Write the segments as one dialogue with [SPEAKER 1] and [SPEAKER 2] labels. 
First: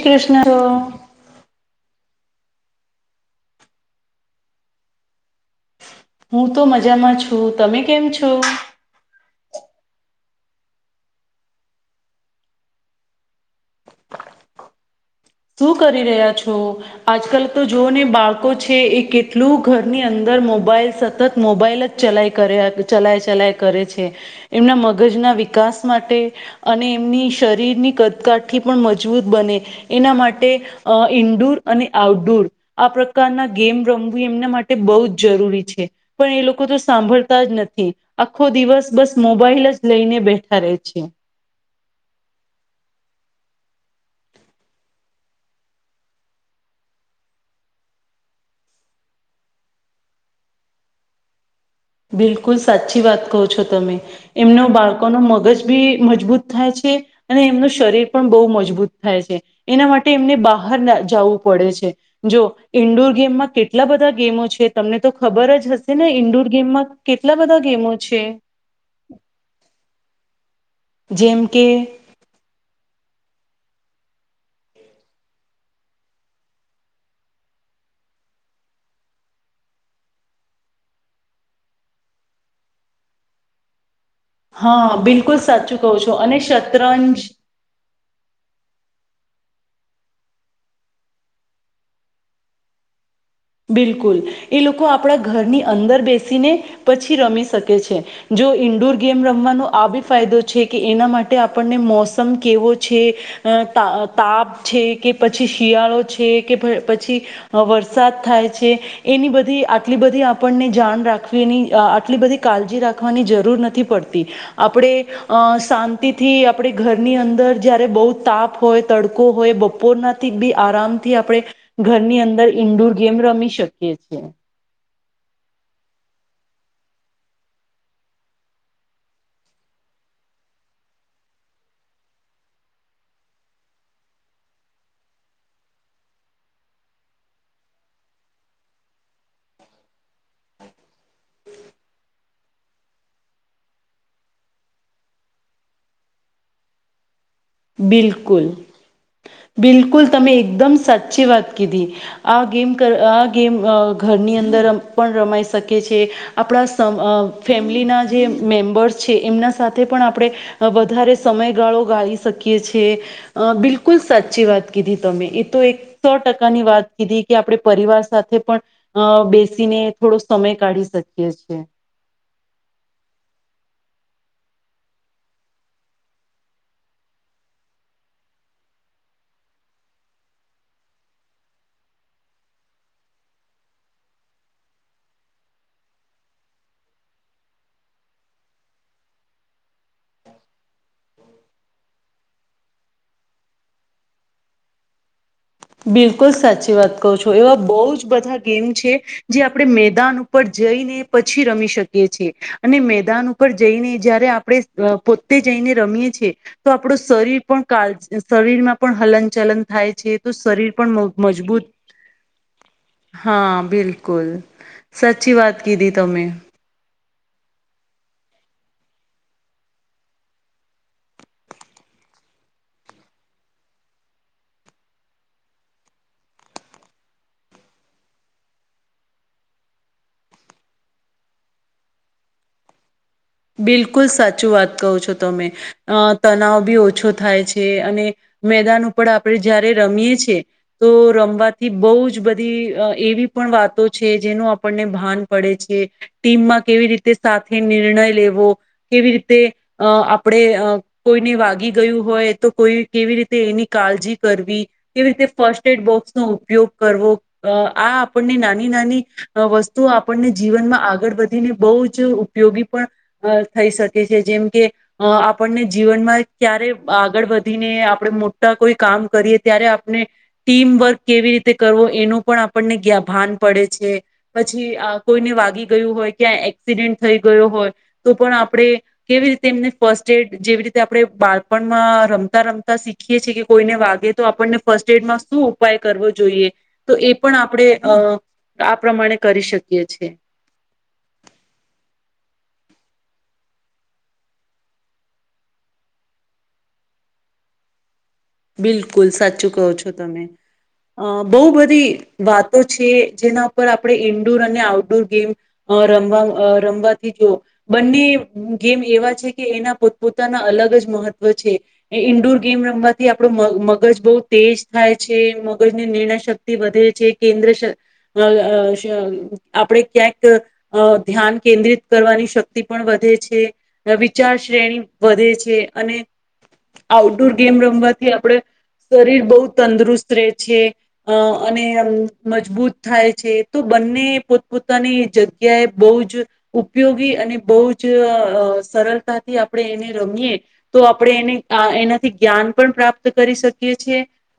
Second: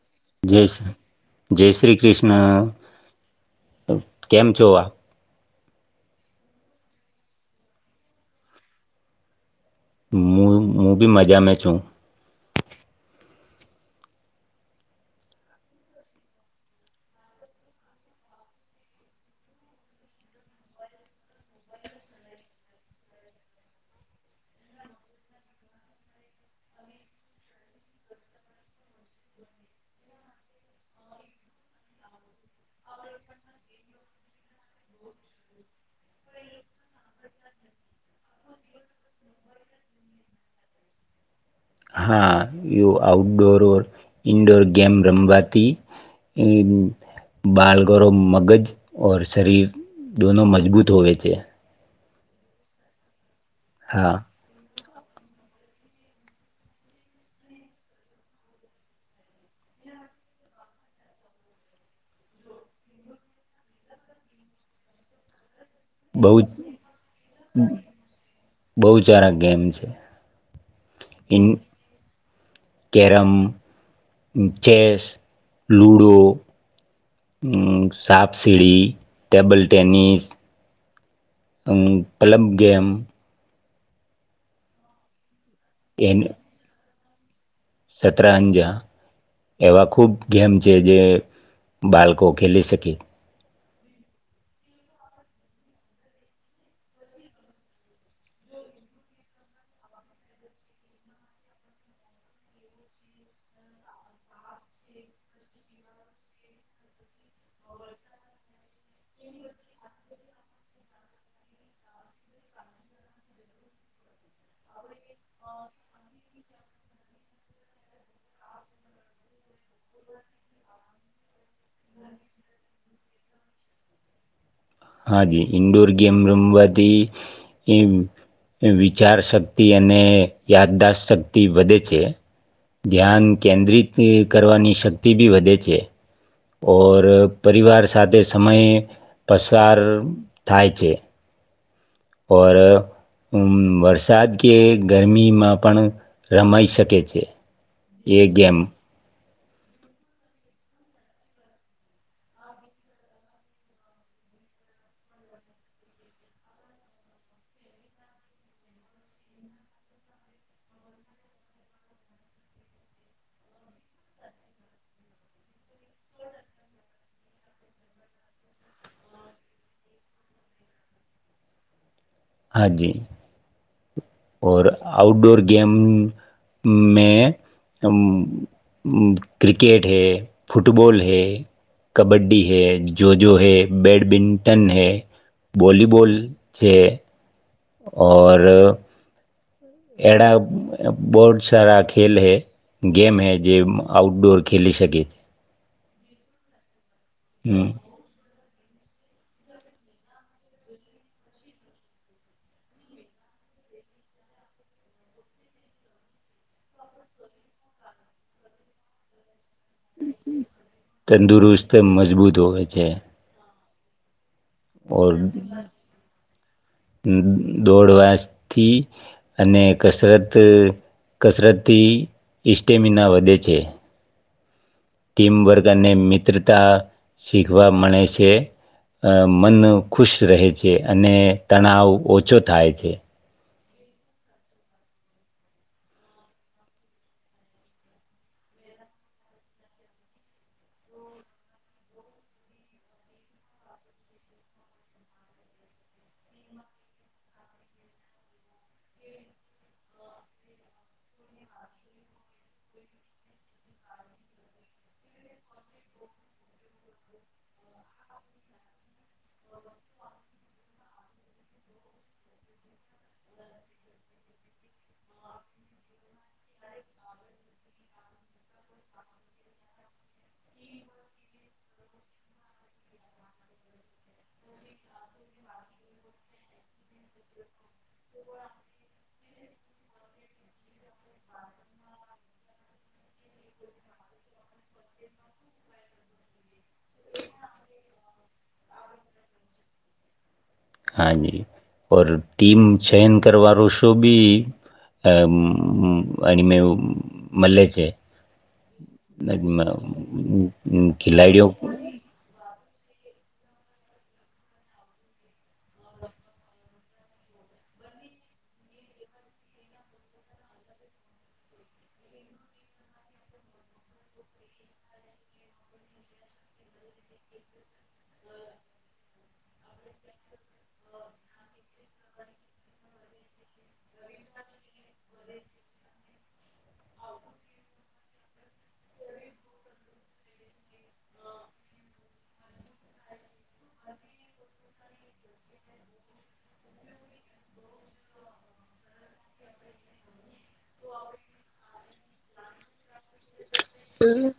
[SPEAKER 1] શ્રી કૃષ્ણ તો
[SPEAKER 2] જય શ્રી જય શ્રી કૃષ્ણ, કેમ છો આપ?
[SPEAKER 1] હું તો મજામાં છું, તમે કેમ છો?
[SPEAKER 2] હું, હું બી મજા મે છું.
[SPEAKER 1] શું કરી રહ્યા છો? આજકાલ તો જોને બાળકો છે એ કેટલું ઘરની અંદર મોબાઈલ સતત મોબાઈલ જ ચલાય કરે ચલાય ચલાય કરે છે, એમના મગજના વિકાસ માટે અને એમની શરીરની કદકાઠી પણ મજબૂત બને. એના માટે અહ ઈન્ડુર અને આઉટડુર આ પ્રકારના ગેમ રમવી એમના માટે બહુ જ જરૂરી છે, પણ એ લોકો તો સાંભળતા જ નથી. આખો દિવસ બસ મોબાઈલ જ લઈને બેઠા રહે છે.
[SPEAKER 2] હા યો આઉટડોર ઓર ઇનડોર ગેમ રમવાથી ઉમ્મ બાલગરો મગજ ઓર શરીર દોનો મજબૂત હોવે છે.
[SPEAKER 1] બિલકુલ સાચી વાત કહો છો, તમે
[SPEAKER 2] હા
[SPEAKER 1] એમનો બાળ ન મગજ બી મજબૂત થાય છે અને એમનું શરીર પણ લોકોનું મગજ બી મજબૂત થાય છે અને એમનું શરીર પણ બઉ મજબૂત થાય છે એના માટે એમને બહાર જવું પડે છે જો ઈન્ડોર ગેમમાં કેટલા બધા ગેમો છે તમને તો ખબર જ હશે. ને
[SPEAKER 2] બહુ
[SPEAKER 1] ઇડોર ગેમમાં કેટલા બધા ગેમો છે.
[SPEAKER 2] બહુ સારા ગેમ છે
[SPEAKER 1] જેમ
[SPEAKER 2] ઇન
[SPEAKER 1] કે
[SPEAKER 2] કેરમ, ચેસ, લુડો, સાપ સીડી, ટેબલ ટેનિસ હમ પ્લબ ગેમ
[SPEAKER 1] હા બિલકુલ સા સાચું કહો છો અને શતરંજ [inaudible]
[SPEAKER 2] સત્રઅંજા એવા ખુબ ગેમ છે જે બાળકો ખેલી શકે
[SPEAKER 1] બિલકુલ એ લોકો આપણા ઘરની અંદર બેસીને પછી રમી શકે છે જો ઇન્ડોર ગેમ રમવાનો આ બી ફાયદો છે કે એના માટે આપણને મોસમ કેવો છે તા તાપ છે કે પછી શિયાળો છે કે પછી વરસાદ થાય છે એની બધી આટલી બધી આપણને જાણ રાખવી નહીં અ આટલી બધી કાળજી રાખવાની જરૂર નથી પડતી આપણે અ શાંતિથી આપણે ઘરની અંદર જયારે બહુ તાપ હોય તડકો હોય બપોરનાથી બી આરામથી આપણે ઘરની અંદર ઇન્ડોર રમી શકીએ છે.
[SPEAKER 2] હાજી ઈન્ડોર ગેમ રમવાથી વિચાર શક્તિ અને યાદદાસ શક્તિ વધે છે ધ્યાન કેન્દ્રિત કરવાની શક્તિ બી વધે છે. ઔર પરિવાર સાથે સમય પસાર થાય છે. ઓર વરસાદ કે ગરમીમાં પણ રમાઈ શકે છે. એ
[SPEAKER 1] બિલકુલ
[SPEAKER 2] ગેમ
[SPEAKER 1] બિલકુલ તમે એકદમ સાચી વાત કીધી આ ગેમ આ ગેમ ઘરની અંદર પણ રમાઈ શકે છે આપણા સમ ફેમિલીના જે મેમ્બર્સ છે એમના સાથે પણ આપણે વધારે સમયગાળો ગાળી શ શકી છીએ બિલકુલ સાચી વાત કીધી તમે એ તો એક સો ટકાની વાત કીધી કે આપણે પરિવાર સાથે પણ બેસીને થોડો સમય કાઢી શકીએ છીએ.
[SPEAKER 2] હા જી ઔર આઉટડોર ગેમ મે હમ ક્રિકેટ હૈ ફુટબોલ હૈ કબડ્ડી હૈ જો જો હૈ બેડમિન્ટન હૈ વોલીબલ છે ઓર એડા બહુ જ સારા ખેલ હૈ ગેમ હૈ જે આઉટડોર ખેલી શકે છે.
[SPEAKER 1] બિલકુલ સાચી વાત. કહો છો એવા
[SPEAKER 2] હમ
[SPEAKER 1] બઉ જ બધા. ગેમ છે, જે આપણે મેદાન ઉપર જઈને પછી રમી શકીએ છેએ, અને મેદાન ઉપર જઈને જયારે આપણે પોતે જઈને રમીએ છીએ, તો આપડું શરીર પણ કળ શરીરમાં પણ હલન ચલન થાય. છે તો શરીર પણ મ મજબૂત
[SPEAKER 2] તંદુરસ્ત મજબૂત હોવે છે.
[SPEAKER 1] હા બિલકુલ.
[SPEAKER 2] ઓર
[SPEAKER 1] સાચી વાત કીધી તમે.
[SPEAKER 2] દોડવાસથી, અને કસરત કસરતથી સ્ટેમિના વધે છે. ટીમવર્ક અને મિત્રતા શીખવા મળે છે, મન ખુશ રહે છે અને તણાવ ઓછો થાય છે.
[SPEAKER 1] બિલકુલ સાચું વાત કહો છો તમે, અ તનાવ બી ઓછો થાય છે, અને મેદાન ઉપર આપણે જયારે રમીએ છે, તો રમવાથી બહુ જ બધી એવી પણ વાતો છે જેનું આપણને ભાન પડે છે, ટીમમાં કેવી રીતે સાથે નિર્ણય. લેવો, કેવી રીતે અ આપણે કોઈને વાગી ગયું હોય તો કોઈ કેવી રીતે એની કાળજી કરવી, કેવી રીતે ફર્સ્ટ એડ બોક્સ નો ઉપયોગ કરવો આ આપણને નાની નાની, વસ્તુઓ આપણને જીવનમાં આગળ વધીને બહુ જ ઉપયોગી પણ. અ થઈ શકે છે જેમ કે, આપણને જીવનમાં ક્યારે આગળ વધીને આપણે મોટા કોઈ કામ કરીએ ત્યારે આપણે, ટીમવર્ક કેવી રીતે કરવો એનું પણ આપણને ભાન પડે છે, પછી કોઈને વાગી ગયું હોય કે. એક્સિડેન્ટ થઈ ગયો હોય. તો પણ આપણે, કેવી રીતે એમને ફર્સ્ટ એડ જેવી રીતે આપણે બાળપણમાં રમતા રમતા શીખીએ છીએ કે કોઈને વાગે તો આપણને ફર્સ્ટ એડમાં શું ઉપાય કરવો જોઈએ, તો એ પણ આપણે અ આ પ્રમાણે કરી શકીએ છેીએ.
[SPEAKER 2] હા જી ઓર ટીમ ચયન કરવાો શો ભી આની મઇ મલે છે.
[SPEAKER 1] બિલકુલ સાચું કહો છો તમે, અ બહુ
[SPEAKER 2] ખિલાડીઓ
[SPEAKER 1] બધી વાતો. છે જેના ઉપર આપણે ઈન્ડુર અને આઉટડુર ગેમ રમવા અહ રમવાથી જો બંને ગેમ એવા છે કે એના પોતપોતાના અલગ જ મહત્વ છે. એ ઈન્ડુર ગેમ રમવા થી આપણું મગ મગજ બહુ તેજ થાય છે, મગજની નિર્ણય શક્તિ વધે છે, કેન્દ્ર શ અહ અહ સમ આપણે ક્યાંક ધ્યાન કેન્દ્રિત કરવાની શક્તિ પણ વધે છે, વિચાર શ્રેણી વધે છે, અને આઉટડુર ગેમ રમવા થી આપણે શરીર બહુ તંદુરુસ્ત રહે છે, અને મજબૂત થાય છે તો બંને પોતપોતાની જગ્યાએ બહુ જ ઉપયોગી અને બહુ જ અહ સરળતાથી આ આપણે એને રમીએ, તો આપણે એને અહ એનાથી જ્ઞાન પણ પ્રાપ્ત કરી શકે છે. એ છે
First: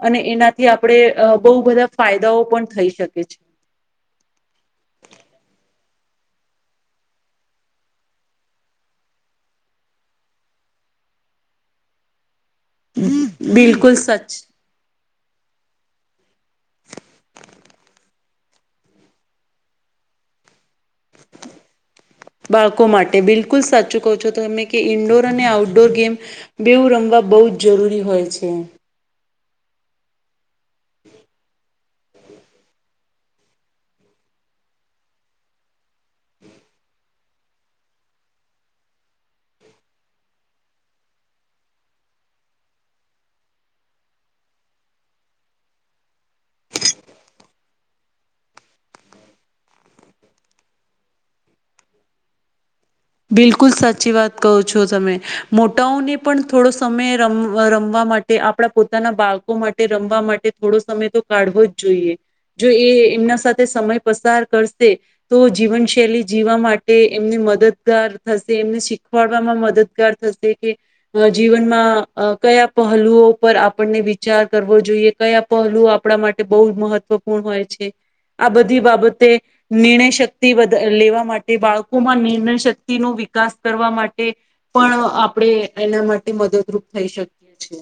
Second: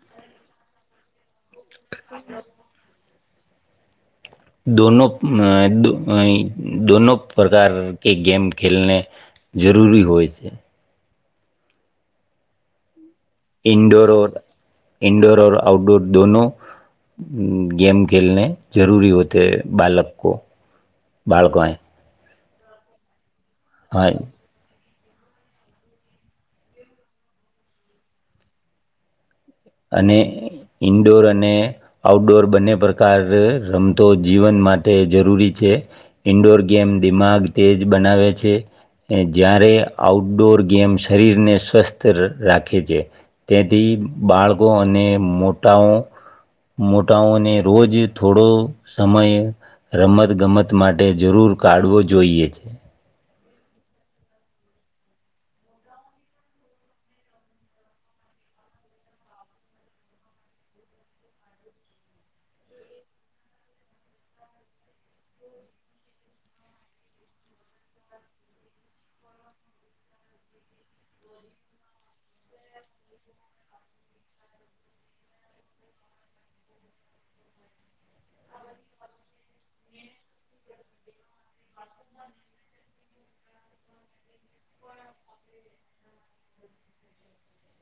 [SPEAKER 1] અને એનાથી આપણે બહુ બધા ફાયદાઓ પણ થઈ શકે. કે છે
[SPEAKER 2] દોનો અહ દો અહી દોનો પ્રકાર કે ગેમ ખેલને જરૂરી હોય છે.
[SPEAKER 1] બિલકુલ સચ.
[SPEAKER 2] ઇન્ડોર ઓર આઉટડોર દોનો ગેમ ખેલને જરૂરી હોતે હે બાલકકો, બાળકાને.
[SPEAKER 1] બાળકો માટે બિલ કુલ સાચું કહો છો તો તમે. કે ઇન્ડોર અને આઉટડોર ગેમ, બેઉું રમવા બહુ જ જરૂરી હોય છે.
[SPEAKER 2] અને ઈન્ડોર અને આઉટડોર બંને પ્રકાર રમતો જીવન માટે જરૂરી છે. ઈન્ડોર ગેમ દિમાગ તેજ બનાવે છે, જ્યારે આઉટડોર ગેમ શરીરને સ્વસ્થ રાખે છે. તેથી બાળ કો અને મોટાઓ, મોટાઓને રોજ થોડો સમય રમત ગમત માટે જરૂર કાઢવો જોઈએ.
[SPEAKER 1] બિલકુલ સાચી વાત કહો છો તમે, મોટાઓને પણ થોડો સમય રમ રમવા માટે આપણા પોતાના બાળકો માટે રમવા માટે થોડો સમય તો કાઢવો જ જોઈએ. જો એ એમના સાથે સમય પસાર કરશે, તો જીવનશૈલી જીવવા માટે એમની મદદ ગાર થશે, એમને શીખવાડવામાં મદદગાર થશે કે, અહ જીવનમાં કયા પહેલુઓ પર આપણને વિચાર કરવો જોઈએ, કયા પહેલુ આપણા માટે બહુ મહત્વપૂર્ણ હોય છે, આ બધી બાબતે, નિર્ણય શક્તિ વધ લેવા માટે બાળકોમાં નિર્ણય શક્તિ નો વિકાસ કરવા માટે પણ આપણે એના માટે મદદરૂપ થઈ શકીએ છે.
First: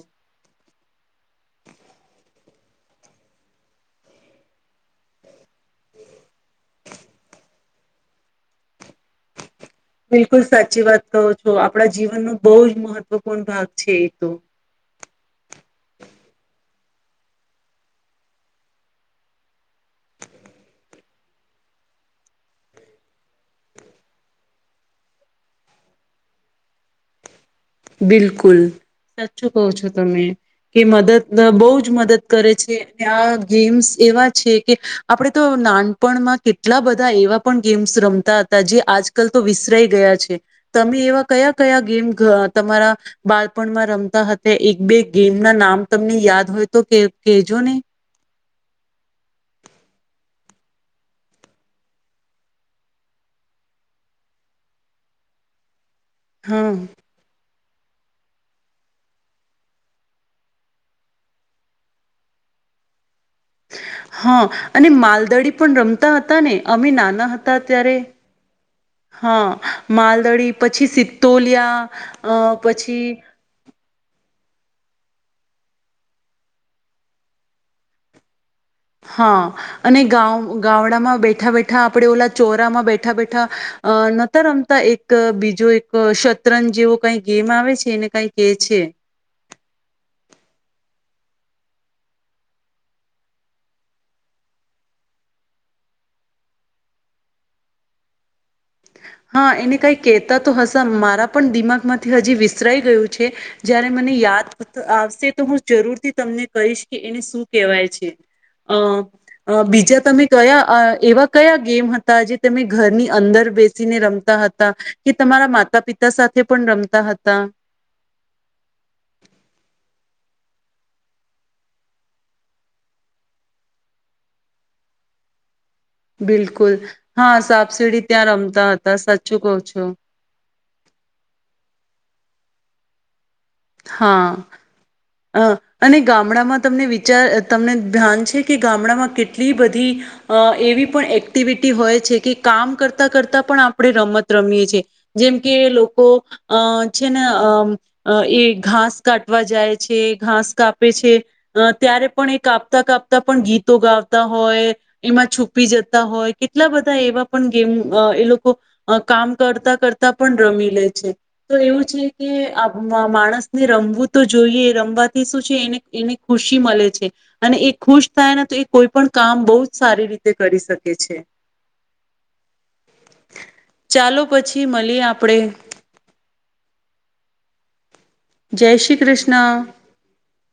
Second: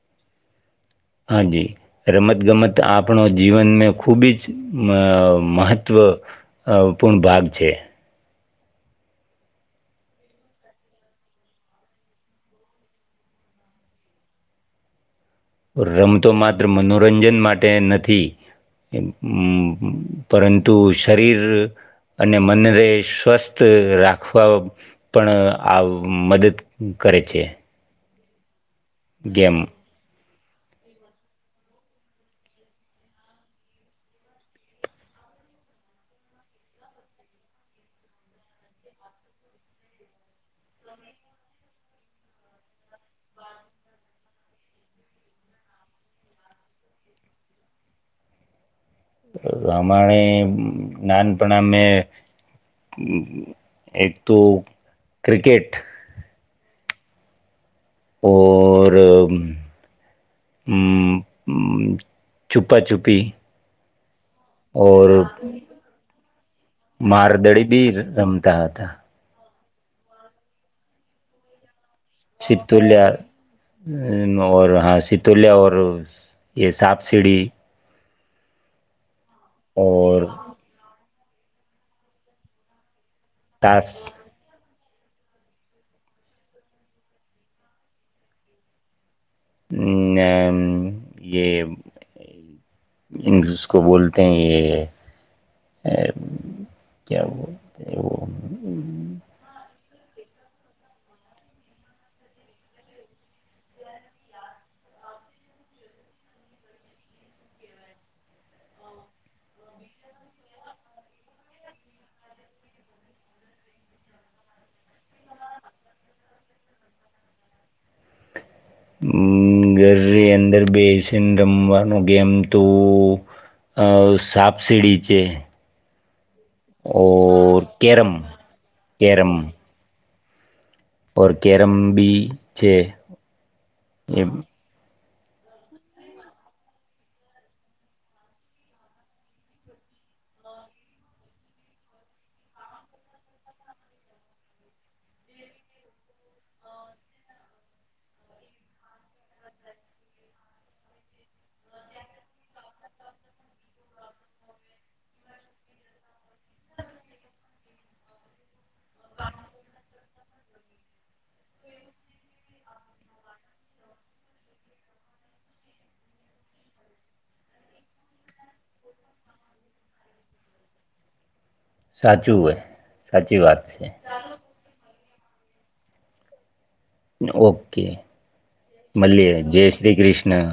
[SPEAKER 2] હાજી રમતગમત આપણો જીવનને ખૂબી જ મહત્વપૂર્ણ ભાગ છે.
[SPEAKER 1] બિલકુલ સાચી વાત કહો છો આપણા જીવનનો બહુ જ મહત્વપૂર્ણ ભાગ છે એ તો.
[SPEAKER 2] રમતો માત્ર મનોરંજન માટે નથી. [unintelligible] હા પરંતુ. શરીર અને મનને સ્વસ્થ રાખવા પણ આ મદદ કરે છે.
[SPEAKER 1] બિલકુલ સાચું કો
[SPEAKER 2] ગેમ
[SPEAKER 1] છો તમે કે મદદ બહુ જ મદદ કરે છે, ત્યાં ગેમ્સ એવા છે, કે આપણેે તો નાનપણમાં કેટલા બધા એવા પણ ગેમ્સ રમતા હતા, જે આજકાલ તો વિસરાઈ ગયા છે તમે એવા કયા કયા ગેમ તમારા બાળપણમાં રમતા હતા, એક બે ગેમ ના નામ તમને યાદ હોય તો કેહેજો ને
[SPEAKER 2] [inaudible] બાડપણા મે એક તો ક્રિકેટ
[SPEAKER 1] હા
[SPEAKER 2] ઓર અ છુપા છુપી
[SPEAKER 1] હા અને
[SPEAKER 2] ઓર
[SPEAKER 1] માલદડી પણ રમતા હતા ને, અમે નાના હતા
[SPEAKER 2] મારદડી બી
[SPEAKER 1] ત્યારે
[SPEAKER 2] રમતા હતા
[SPEAKER 1] હા માલદડી પછી સિત્તોલિયા અ પછી
[SPEAKER 2] સીતોલયા હ હા સિતોલ્યા ઓર યે સાપ સીડી
[SPEAKER 1] હા અને ગાવ ગામડામાં બેઠ બેઠા બેઠા આપડે ઓલા ચોરામાં બેઠા બેઠા નતા રમતા એક અહ બીજો એક શતરંજ જેવો કાઈ ગેમ આવે છે ને કાઈક કે છે.
[SPEAKER 2] [unintelligible] યે જિસકો બોલતે હૈ યેહ ક્યા બોલ
[SPEAKER 1] કેતા તો હસન મારા પણ દિમાગ માંથી હજી વિસરાઈ ગયું છે, જયારે મને યાદ આવશે તો હું જરૂરથી તમને કહીશ કે, એને શું કેહેવાય છે. અહ બીજા તમે કયા અહ એવા કયા ગેમ હતા જે તમે ઘરની અંદર બેસી ને રમતા હતા, કે તમારા માતા પિતા સાથે પણ રમતા હતા.
[SPEAKER 2] ઉમ્મ ઘરની અંદર બેસીન રમવાનું ગેમ તો અહ સાપ સીડી છે.
[SPEAKER 1] બિલકુલ, હા
[SPEAKER 2] ઓર
[SPEAKER 1] સાપ સીડી
[SPEAKER 2] કેરમ
[SPEAKER 1] ત્યાં રમતા હતા
[SPEAKER 2] કેરમ
[SPEAKER 1] સાચું કહો છો.
[SPEAKER 2] ઓર કેરમ બી છે. એ
[SPEAKER 1] હા. અહ અને ગામડામાં તમને વિચાર તમને ધ્યાન છે કે ગામડામાં કેટલી બધી અહ એવી પણ એક્ટિવિટી હોય છે, કે કામ કરતા કરતા પણ આપણે રમત રમીએ છે, જેમ કે લોકો અહ છેને અહ અહ એ ઘાસ કાટવા જાય છે, ઘાસ કાપે છે, અહ ત્યારે પણ એ કાપતા-કાપતા પણ ગીતો ગાવતા હોય, એમાં છુપી જતા હોય કેટલા બધા એવા પણ ગેમ અહ એ લોકો અહ કામ કરતા કર તા પણ રમી લે છે. તો એવું છે કે આ મા માણસ ને રમવું તો જોઈએ રમવાથી શું છે, એને એને ખુશી મલે છે, અને એ ખુશ થાય ને, તો એ કોઈ પણ કામ બહુ જ સારી રીતે કરી શકે છે.
[SPEAKER 2] સાચું હોય, સાચી વાત છે.
[SPEAKER 1] આપડે.
[SPEAKER 2] ઓકે.
[SPEAKER 1] શ્રી
[SPEAKER 2] મલીએ
[SPEAKER 1] કૃષ્ણ
[SPEAKER 2] જય શ્રી કૃષ્ણ.